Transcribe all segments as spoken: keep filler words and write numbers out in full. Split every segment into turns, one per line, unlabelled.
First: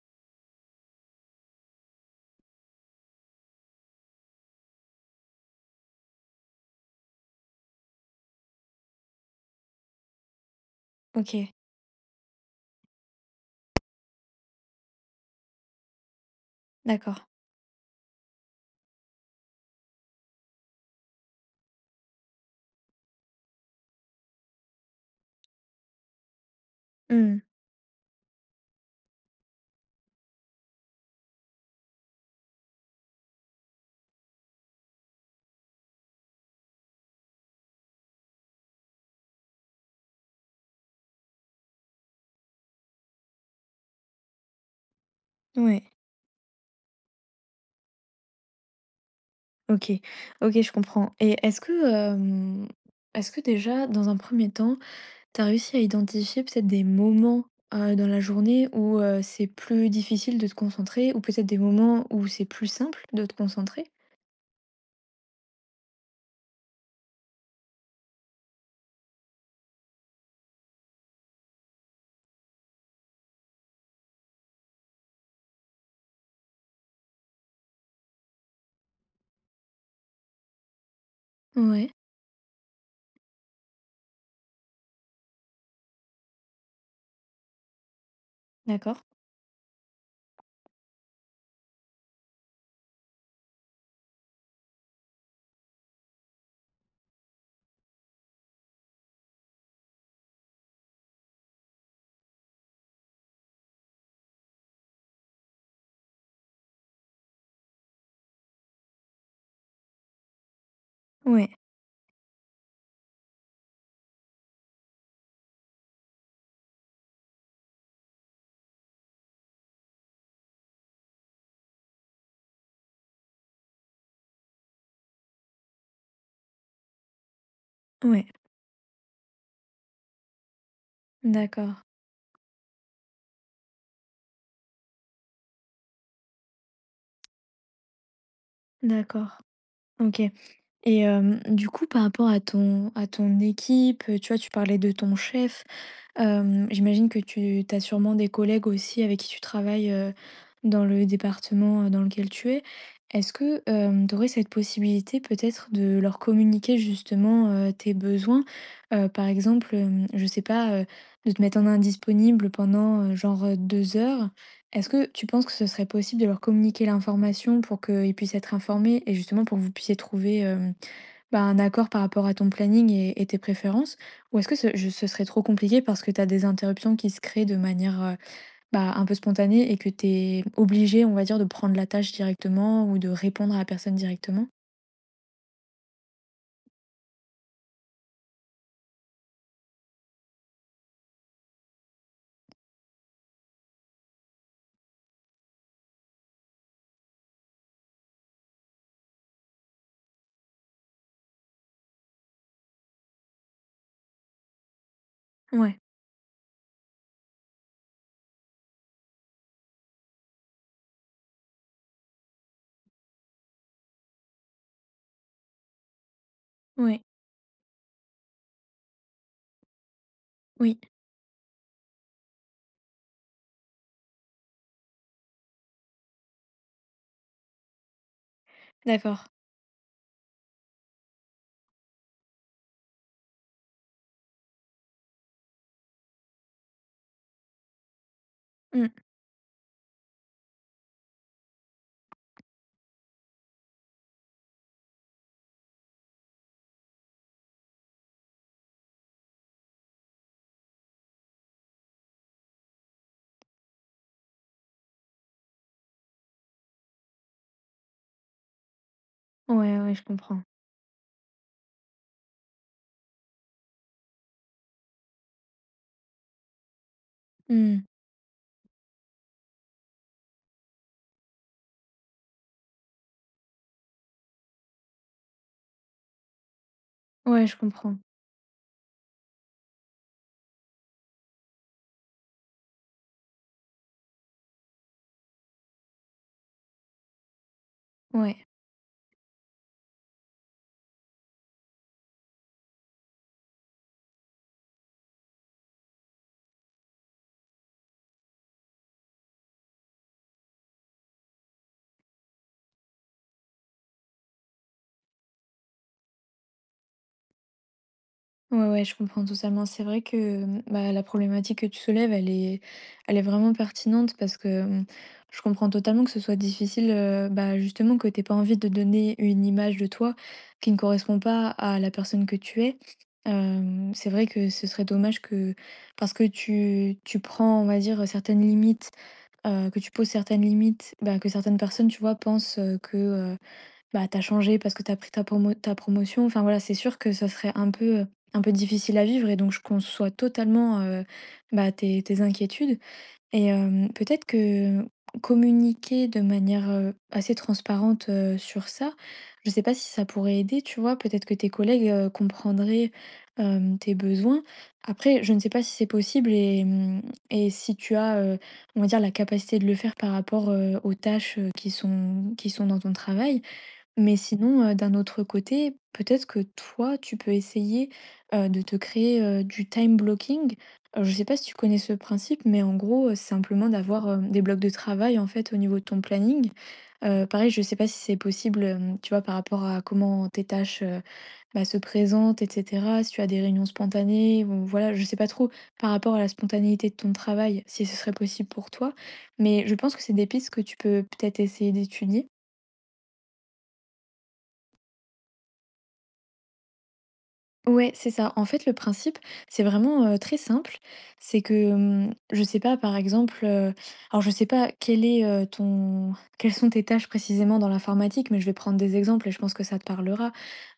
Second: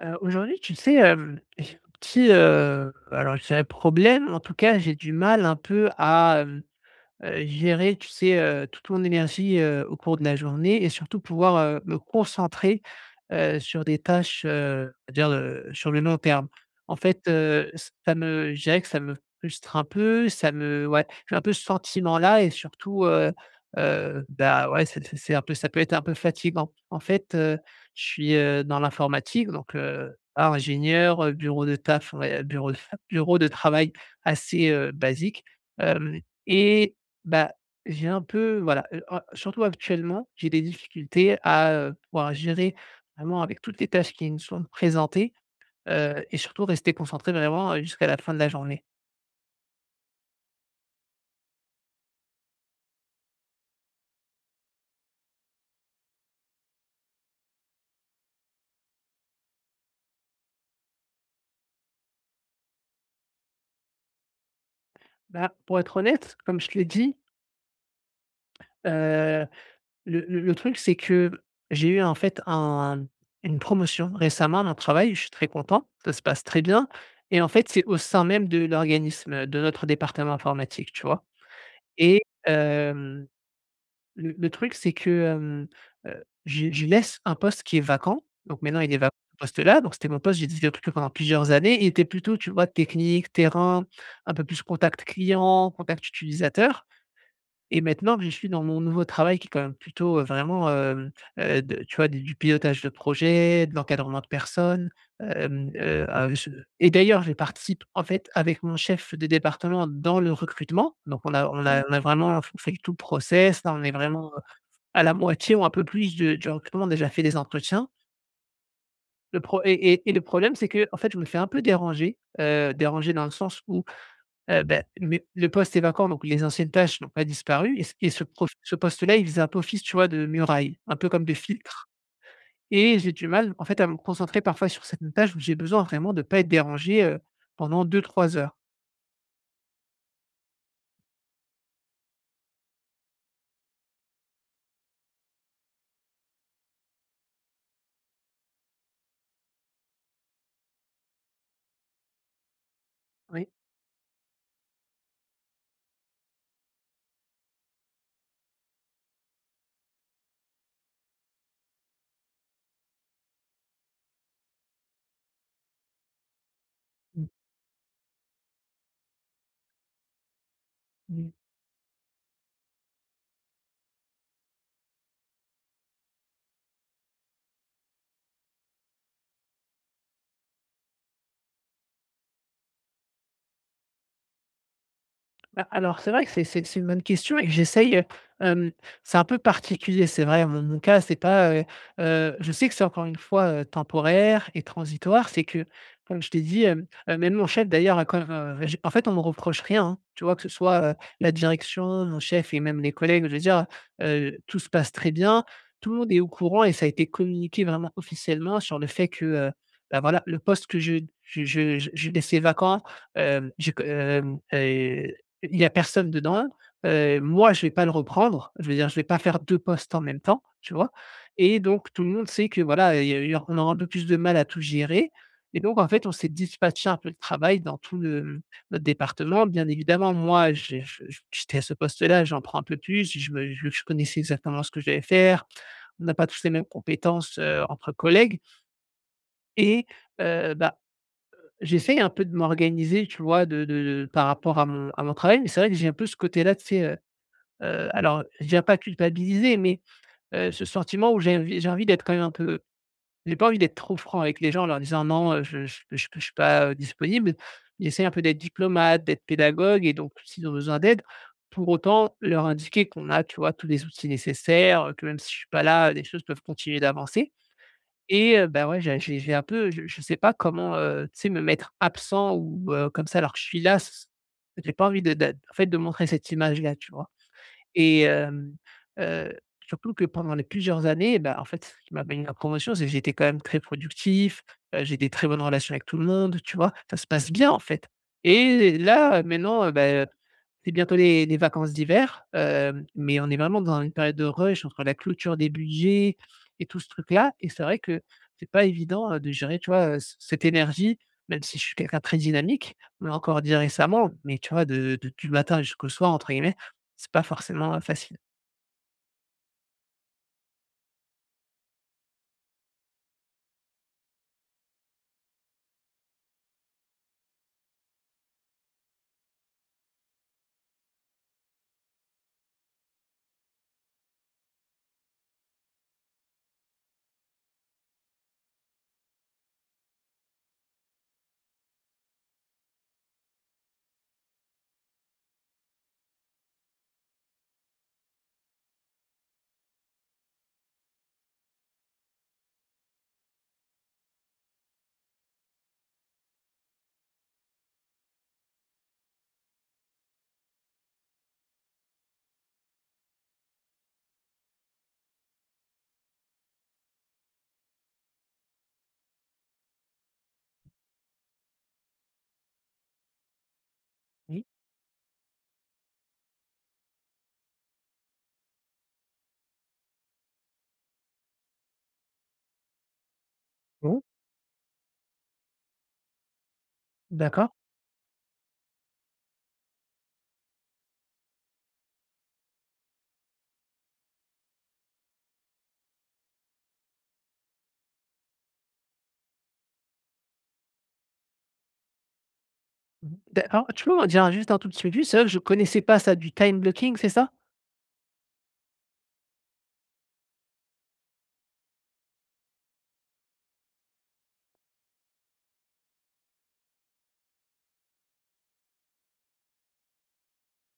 Heu, aujourd'hui, tu sais, hem, j'ai un petit, heu, alors je dirais problème. En tout cas, j'ai du mal un peu à Heu, gérer, tu sais, heu, toute mon énergie heu, au cours de la journée, et surtout
OK,
pouvoir heu, me concentrer heu, sur des tâches, heu, on dire, heu, sur le long terme. En
d'accord.
fait, heu, ça me je dirais que ça me frustre un peu. Ça me, ouais, j'ai un peu ce sentiment-là, et surtout, heu heu, bah, ouais, c'est c'est c'est un peu, ça peut être un peu fatigant. En fait,
Mmh.
heu, je suis, heu, dans l'informatique. Donc heu, ingénieur, heu, bureau de taf, ouais, bureau de bureau de travail assez heu, basique, hem et bah, j'ai un peu voilà, heu, en surtout actuellement, j'ai des difficultés à heu, pouvoir gérer vraiment avec toutes les tâches qui me sont présentées,
Ouais.
heu et surtout rester concentré vraiment heu, jusqu'à la fin de la journée.
OK. OK, je comprends. Et est-ce que, hem, est-ce que déjà, dans un premier temps, tu as réussi à identifier peut-être des moments, heu, dans la journée où, heu, c'est plus difficile de te concentrer ou peut-être des moments où c'est plus simple de te concentrer?
Bah, pour être honnête, comme je te l'ai dit, heu, le le le truc, c'est que j'ai eu en fait un une promotion récemment dans le travail. Je suis très content, ça se passe très bien, et en fait, c'est au sein même de l'organisme, de notre département informatique, tu vois?
Ouais,
Et Le le truc, c'est que, hem, heu, je je laisse un poste qui est vacant. Donc maintenant, il est
d'accord.
vacant, ce poste-là. Donc c'était mon poste, j'ai discuté avec lui pendant plusieurs années. Il était plutôt, tu vois, technique, terrain, un peu plus contact client, contact utilisateur. Et maintenant que je suis dans mon nouveau travail, qui est quand même plutôt, heu, vraiment, hem, heu, de, tu vois, du du pilotage de projet, de l'encadrement de personnes. Hem, heu, heu, je Et d'ailleurs, je participe, en fait, avec mon chef de département dans le recrutement. Donc on a
Ouais,
on a Mmh. on a vraiment fait tout le process. Là, on est vraiment à la moitié ou un peu plus de du recrutement, déjà fait des entretiens. Le pro et et et le problème, c'est que, en fait, je me fais un peu déranger, heu, déranger dans le sens où, heu, beh, mais le poste est vacant, donc les anciennes tâches n'ont pas disparu, et ce et ce
ouais.
prof ce poste-là, il faisait un peu office, tu vois, de muraille, un peu comme de
D'accord,
filtre, et j'ai du mal, en fait, à me concentrer parfois sur certaines tâches où j'ai besoin vraiment de pas être dérangé, heu, pendant deux trois heures.
d'accord. OK. Et hem, du coup, par rapport à ton à ton équipe, tu vois, tu parlais de ton chef. Hem, j'imagine que tu as sûrement des collègues aussi avec qui tu travailles, heu, dans le département, heu, dans lequel tu es. Est-ce
Oui.
que tu aurais cette possibilité peut-être de leur communiquer justement, heu, tes besoins? Heu, par exemple, hem, je sais pas, heu, de te mettre en indisponible pendant, heu, genre, heu, deux heures. Est-ce que tu penses que ce serait possible de leur communiquer
Mmh.
l'information pour qu'ils puissent être informés et justement pour que vous puissiez trouver, bah, un accord par rapport à ton planning et, et tes préférences? Ou est-ce que ce, je- ce serait trop compliqué parce que tu as des interruptions qui se créent de manière euh, bah, un peu spontanée et que tu es obligé, on va dire, de prendre la tâche directement ou de répondre à la personne directement?
Bah, alors c'est vrai que c'est c'est c'est une bonne question, et que j'essaye, heu, hem, c'est un peu particulier, c'est vrai, mon mon cas, c'est pas, heu heu, je sais que c'est encore une fois, heu, temporaire et transitoire. C'est que, comme je t'ai dit, hem, heu, même mon chef, d'ailleurs, a quand, heu, j'ai, en fait, on me reproche rien, hein. Tu vois? Que ce soit heu, la direction, mon chef et même les collègues, je veux dire, heu, tout se passe très bien.
Ouais,
Tout le monde est au courant, et ça a été communiqué vraiment officiellement sur le fait que, heu, bah, voilà, le poste que je je je je je laissais vacant, hem, j'ai que, hem, heu il y a personne dedans.
ouais,
Heu, moi, je vais pas le reprendre, je veux dire, je vais pas faire deux postes en même temps, tu
oui.
vois? Et donc tout le monde sait que, voilà, il y a eu on aura un peu plus de mal à tout gérer. Et donc, en fait, on s'est dispatché un peu le travail dans tout le, mmh, notre
D'accord.
département. Bien évidemment, moi, j'ai je je j'étais à ce poste-là, j'en prends un peu plus, je me je je connaissais exactement ce que j'allais faire. On n'a pas tous les mêmes compétences, heu, entre collègues,
Mm.
et heu, bah, j'essaye un peu de m'organiser, tu vois? De de de Par rapport à mon à mon travail. Mais c'est vrai que j'ai un peu ce côté-là, tu sais. Heu, alors, je dirais pas culpabiliser, mais heu, ce sentiment où j'ai envie j'ai envie d'être quand même un peu. J'ai pas envie d'être trop franc avec les gens en leur disant: «Non, heu, je je je suis pas, heu, disponible». J'essaie un peu d'être diplomate, d'être
Ouais,
pédagogue, et
ouais, je
donc
comprends.
s'ils ont besoin d'aide, pour autant leur indiquer qu'on a, tu vois, tous les outils nécessaires, que même si je suis pas là, les choses peuvent continuer d'avancer.
Mm.
Et heu, bah, ouais, j'ai j'ai j'ai un peu, je je sais pas comment, heu, tu sais, me mettre absent, ou heu, comme ça, alors que je suis là. C J'ai pas envie de de en fait, de montrer cette image-là, tu vois?
Ouais, je comprends.
Et hem, heu, surtout que pendant les plusieurs années, bah, en fait, ce qui m'a valu la promotion, c'est que j'étais quand même très productif, heu, j'ai des très bonnes relations avec tout le monde, tu vois? Ça se passe bien, en fait.
Ouais.
Et là, maintenant, heu, bah, heu c'est bientôt les les vacances d'hiver. Hem, mais on est vraiment dans une période de rush entre la clôture des budgets et tout ce truc-là. Et c'est vrai que c'est pas évident, heu, de gérer, tu vois, heu, c cette énergie, même si je suis quelqu'un de très dynamique. On me l'a encore dit récemment, mais tu vois, de de «du matin jusqu'au soir» entre guillemets, c'est pas forcément, heu, facile.
Ouais, ouais, je comprends totalement. C'est vrai que hum, bah, la problématique que tu soulèves, elle est, elle est vraiment pertinente parce que hum, je comprends totalement que ce soit difficile, euh, bah, justement, que tu pas envie de donner une image de toi qui ne correspond pas à la personne que tu es. Euh, c'est vrai que ce serait dommage que, parce que tu, tu prends, on va dire, certaines limites, euh, que tu poses certaines limites, bah, que certaines personnes, tu vois, pensent euh, que bah, t'as changé parce que t'as pris ta promo ta promotion. Enfin, voilà, c'est sûr que ça serait un peu, euh, un peu difficile à vivre et donc je conçois totalement, heu, bah, tes tes inquiétudes. Et hem, peut-être que communiquer de manière, heu, assez transparente, heu, sur ça, je sais pas si ça pourrait aider, tu vois? Peut-être que tes collègues, heu, comprendraient, hem, tes besoins. Après, je ne sais pas si c'est possible et mmh et si tu as, heu, on va dire la capacité de le faire par rapport, heu, aux tâches, heu, qui sont qui sont dans ton travail. Mais
Oui,
sinon, heu, d'un autre côté, peut-être que toi, tu peux essayer, heu, de te créer, heu, du time blocking. Heu, je ne sais pas si tu connais ce principe, mais en gros, heu, c'est simplement
bon,
d'avoir, hem, des blocs de travail, en fait, au niveau de ton planning. Heu, pareil,
d'accord.
je ne sais pas si c'est possible, hem, tu vois, par rapport à comment tes tâches, heu, bah, se présentent, et cetera. Si tu as des réunions spontanées ou voilà, je ne sais pas trop par rapport à la spontanéité de ton travail, si ce serait possible pour toi. Mais je pense que c'est des pistes que tu peux peut-être essayer d'étudier.
D'a Alors, tu peux m'en dire juste un tout petit peu plus? C'est vrai que je connaissais pas ça, du time blocking, c'est ça?
Ouais, c'est ça. En fait, le principe, c'est vraiment, heu, très simple. C'est que, hem, je sais pas, par exemple, heu, alors je sais pas quel est, heu, ton quelles sont tes tâches précisément dans l'informatique, mais je vais prendre des exemples et je pense que ça te parlera.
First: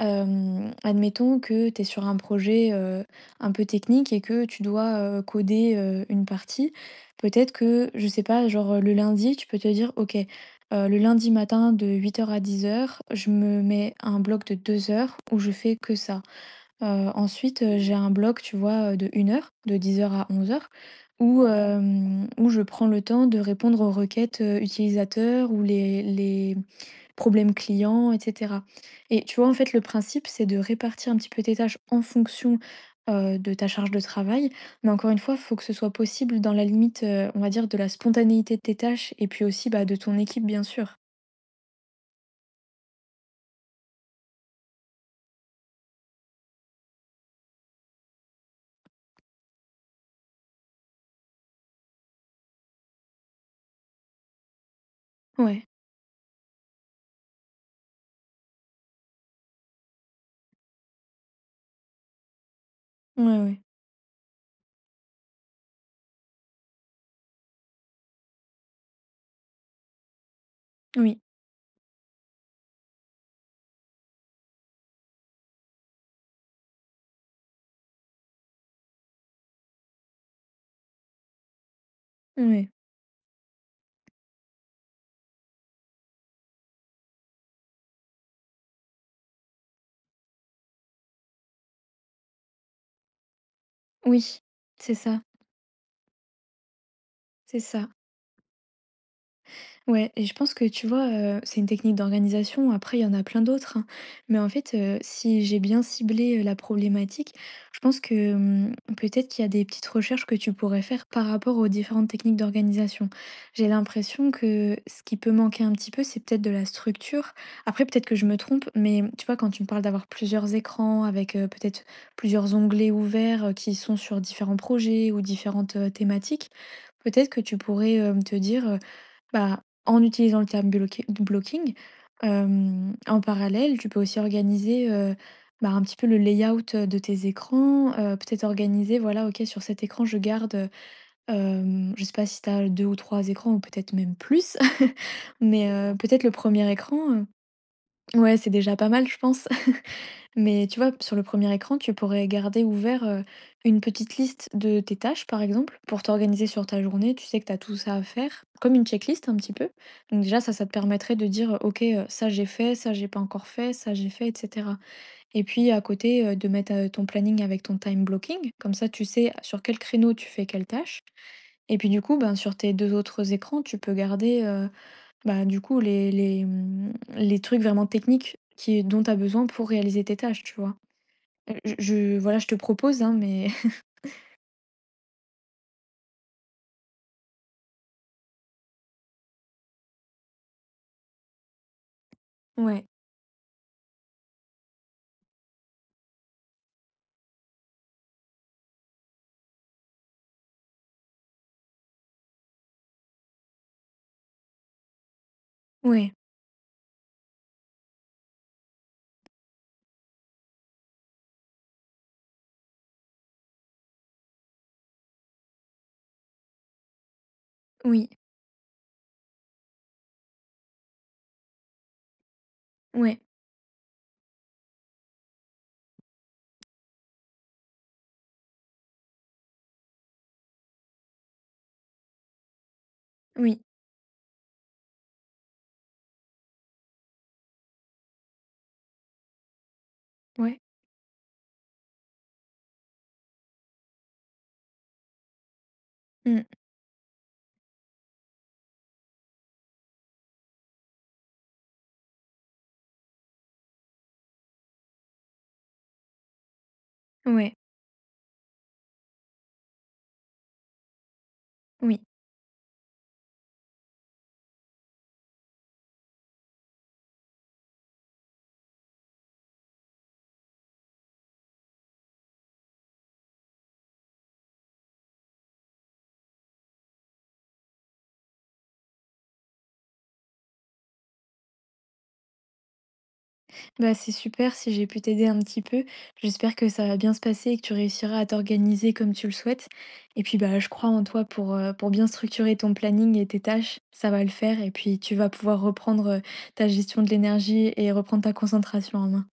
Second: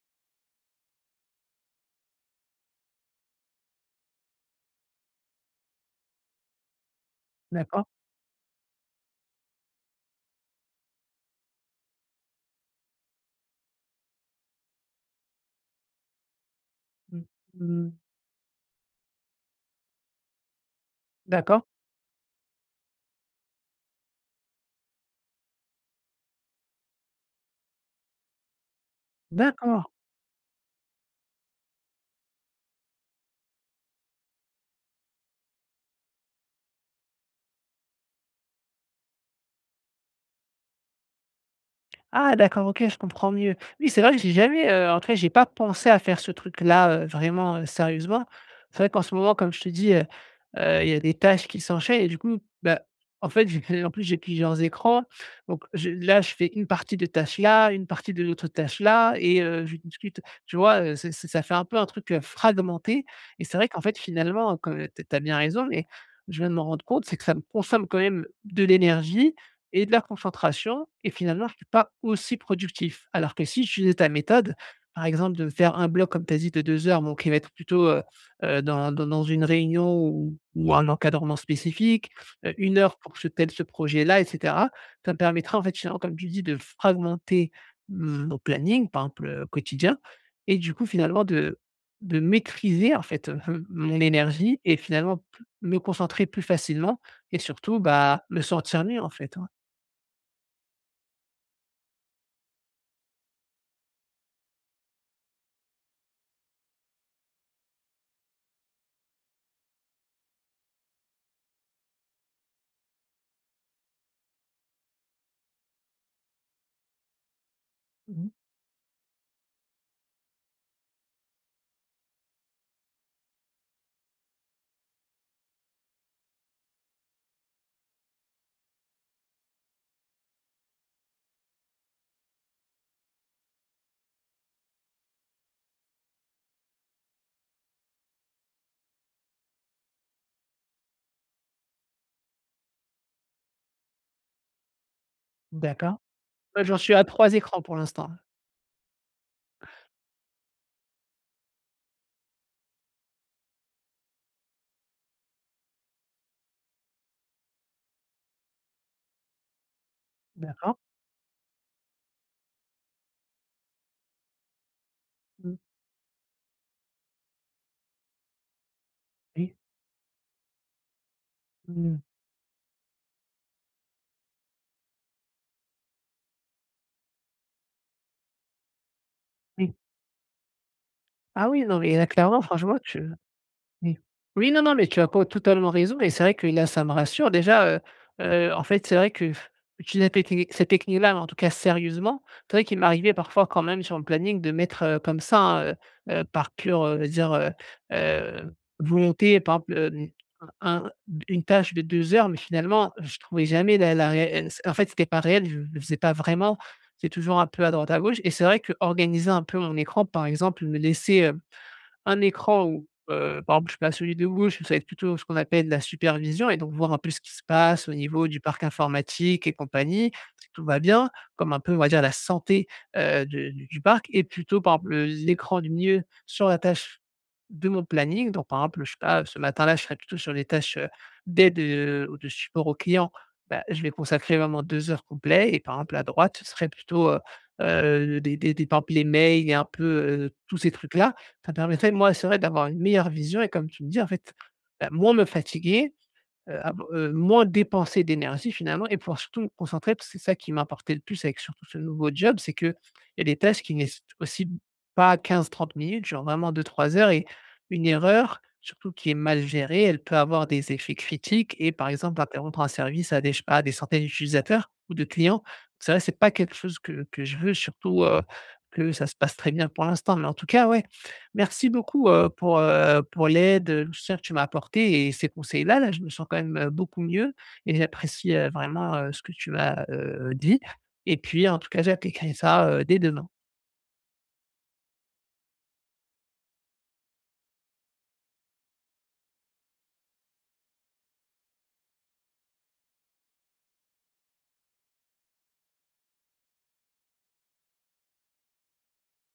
Hem, admettons que tu es sur un projet, heu, un peu technique et que tu dois, heu, coder, heu, une partie. Peut-être
D'accord.
que, je sais pas, genre, heu, le lundi, tu peux te dire: «OK, heu, le lundi matin de huit heures à dix heures, je me mets un bloc de deux heures où je fais que ça». Heu,
Mmh.
ensuite, heu,
Mh.
j'ai un bloc, tu vois, heu, de une heure, de dix heures à onze heures où,
D'accord.
hem, où je prends le temps de répondre aux requêtes, heu, utilisateurs ou les les problèmes clients et cetera. Et tu vois, en fait, le
D'accord.
principe, c'est de répartir un petit peu tes tâches en fonction, heu, de ta charge de travail. Mais encore une fois, il faut que ce soit possible dans la limite, heu, on va dire, de la spontanéité de tes tâches et puis aussi, bah, de ton équipe, bien sûr.
Ah, d'accord, OK, je comprends mieux. Oui, c'est vrai que j'ai jamais, heu, en tout cas, j'ai pas pensé à faire ce truc-là, heu, vraiment, heu, sérieusement. C'est vrai qu'en ce moment, comme je te dis, heu heu, il y a des tâches qui s'enchaînent, et du coup, bah, en fait, j'ai en plus, j'ai plusieurs écrans. Donc
Ouais.
je là, je fais une partie de tâche là, une partie de l'autre tâche là, et heu, je discute. Tu vois, heu, c'est c'est ça fait un peu un truc, heu, fragmenté.
Ouais,
Et c'est
ouais.
vrai qu'en fait, finalement, tu as bien raison, mais je viens de m'en rendre compte, c'est que ça me consomme quand même de l'énergie et de la concentration. Et
Oui.
finalement, je ne suis pas aussi productif. Alors que si j'utilisais ta méthode, par exemple, de me faire un bloc, comme tu as dit, de deux heures, bon, qui va être plutôt, heu heu, dans dans dans une réunion, ou ou un encadrement spécifique, heu,
Ouais.
1 heure pour ce tel ce projet-là, et cetera. Ça me permettra, en fait, finalement, comme tu dis, de fragmenter hum, mon planning, par exemple, heu, quotidien, et du coup, finalement, de de maîtriser, en fait, mon
Oui.
énergie, et
C'est ça,
finalement, plus me concentrer plus facilement, et
c'est
surtout,
ça.
bah, me sentir mieux, en fait, hein.
Ouais. Et je pense que tu vois, heu, c'est une technique d'organisation. Après, il y en a plein d'autres, hein. Mais en fait, heu, si j'ai bien ciblé, heu, la problématique, je pense que, hem, peut-être qu'il y a des petites recherches que tu pourrais faire par rapport aux différentes techniques d'organisation. J'ai l'impression que ce qui peut manquer un petit peu, c'est peut-être de la structure. Après, peut-être que je
Mmh.
me trompe, mais mmh, tu vois, quand tu me parles d'avoir plusieurs écrans avec, heu, peut-être plusieurs onglets ouverts, heu, qui sont sur différents projets ou différentes, heu, thématiques, peut-être que tu pourrais, hem, te dire, bah, en utilisant le terme bloqué- blocking, hem, en parallèle, tu peux aussi organiser, heu, bah, un petit peu le layout, heu, de tes écrans, heu, peut-être organiser, voilà, OK, sur cet écran, je garde, hem, je sais pas si tu as deux ou trois écrans ou peut-être même plus, mais. D'accord,
D'accord.
peut-être le
Moi,
premier
j'en suis
écran.
à
Heu
trois écrans pour l'instant.
ouais, c'est déjà pas mal, je pense. Mais tu vois, sur le premier écran, tu pourrais garder ouvert euh, une petite liste de tes tâches, par exemple, pour t'organiser sur ta journée. Tu sais que tu as tout ça à faire, comme une checklist un petit peu. Donc déjà, ça, ça te
D'accord.
permettrait de dire, OK, euh, ça j'ai fait, ça j'ai pas encore fait, ça j'ai fait, et cetera. Et
Mmh.
puis à côté, euh, de mettre euh, ton planning avec ton time blocking. Comme ça, tu sais
Oui.
sur quel créneau tu fais quelle tâche. Et puis
Mmh.
du coup, ben, sur tes deux autres écrans, tu peux garder euh, bah, du coup les, les, hum, les trucs vraiment techniques qui, dont tu as besoin pour
Oui.
réaliser tes tâches, tu vois.
Ah
Heu,
oui,
je
non, mais là,
je Voilà,
clairement,
je te
franchement,
propose,
tu
hein, mais.
oui. Oui, non, non, mais tu as pas totalement raison, et c'est vrai que là, ça me rassure déjà, heu heu, en fait, c'est vrai que utiliser cette techni cette technique-là, mais en tout cas sérieusement, c'est vrai qu'il
Ouais,
m'arrivait parfois quand même sur le planning de mettre, heu, comme ça, hein, heu par pure, heu, dire, heu heu, volonté, par exemple, hem, un une tâche de deux heures, mais finalement, je trouvais jamais la la réelle, en fait, c'était pas réel, je ne le faisais
ouais,
pas vraiment. C'est toujours un peu à droite à gauche, et c'est vrai que organiser un peu mon écran, par exemple, me laisser un écran où, heu, par exemple, je suis pas, celui de gauche, ça va être plutôt ce qu'on appelle la supervision, et donc voir un peu ce qui se passe au
oui,
niveau du parc informatique et compagnie, si tout va bien, comme un peu, on va dire, la santé,
ouais,
heu, de du du parc, et plutôt, par exemple, le l'écran du milieu sur la tâche de mon planning. Donc par exemple, je sais pas, ce matin-là, je serai plutôt sur les tâches, heu, d'aide, heu, ou de support aux clients.
oui,
Bah, je vais consacrer vraiment deux heures complets, et par exemple, à droite, ce serait plutôt, heu heu, des des des par exemple, les mails et un peu, heu, tous
ouais,
ces trucs-là. Ça permettrait, moi, c'est vrai, d'avoir une meilleure vision, et comme tu me dis, en fait, bah, moins me fatiguer,
mmh,
heu, av heu, moins dépenser d'énergie finalement, et pouvoir surtout me concentrer, parce que c'est ça qui m'importait le plus, avec surtout ce nouveau job, c'est qu'il y a des tâches qui nécessitent aussi pas quinze trente minutes, genre vraiment deux trois heures. Et
ouais,
une erreur, surtout qui est mal gérée, elle peut avoir des effets critiques, et par
oui.
exemple interrompre un service à des, je sais pas, des centaines d'utilisateurs ou de clients. C'est vrai, c'est pas quelque chose que que je veux surtout, heu, que ça se passe très bien pour l'instant, mais en tout cas, ouais, merci beaucoup, heu, pour, heu, pour l'aide, heu, tout ça que tu m'as apporté, et ces conseils-là, là, je me sens quand même, heu, beaucoup mieux, et j'apprécie, heu, vraiment, heu, ce que tu m'as, heu, dit, et puis en tout cas, j'appliquerai ça, heu, dès demain.
Bah, c'est super si j'ai pu t'aider un petit peu. J'espère que ça va bien se passer et que tu réussiras à t'organiser comme tu le souhaites et puis, bah, je crois en toi pour, heu, pour bien structurer ton planning et tes tâches. Ça va le faire et puis tu vas pouvoir reprendre, heu, ta gestion de l'énergie et reprendre ta concentration en main.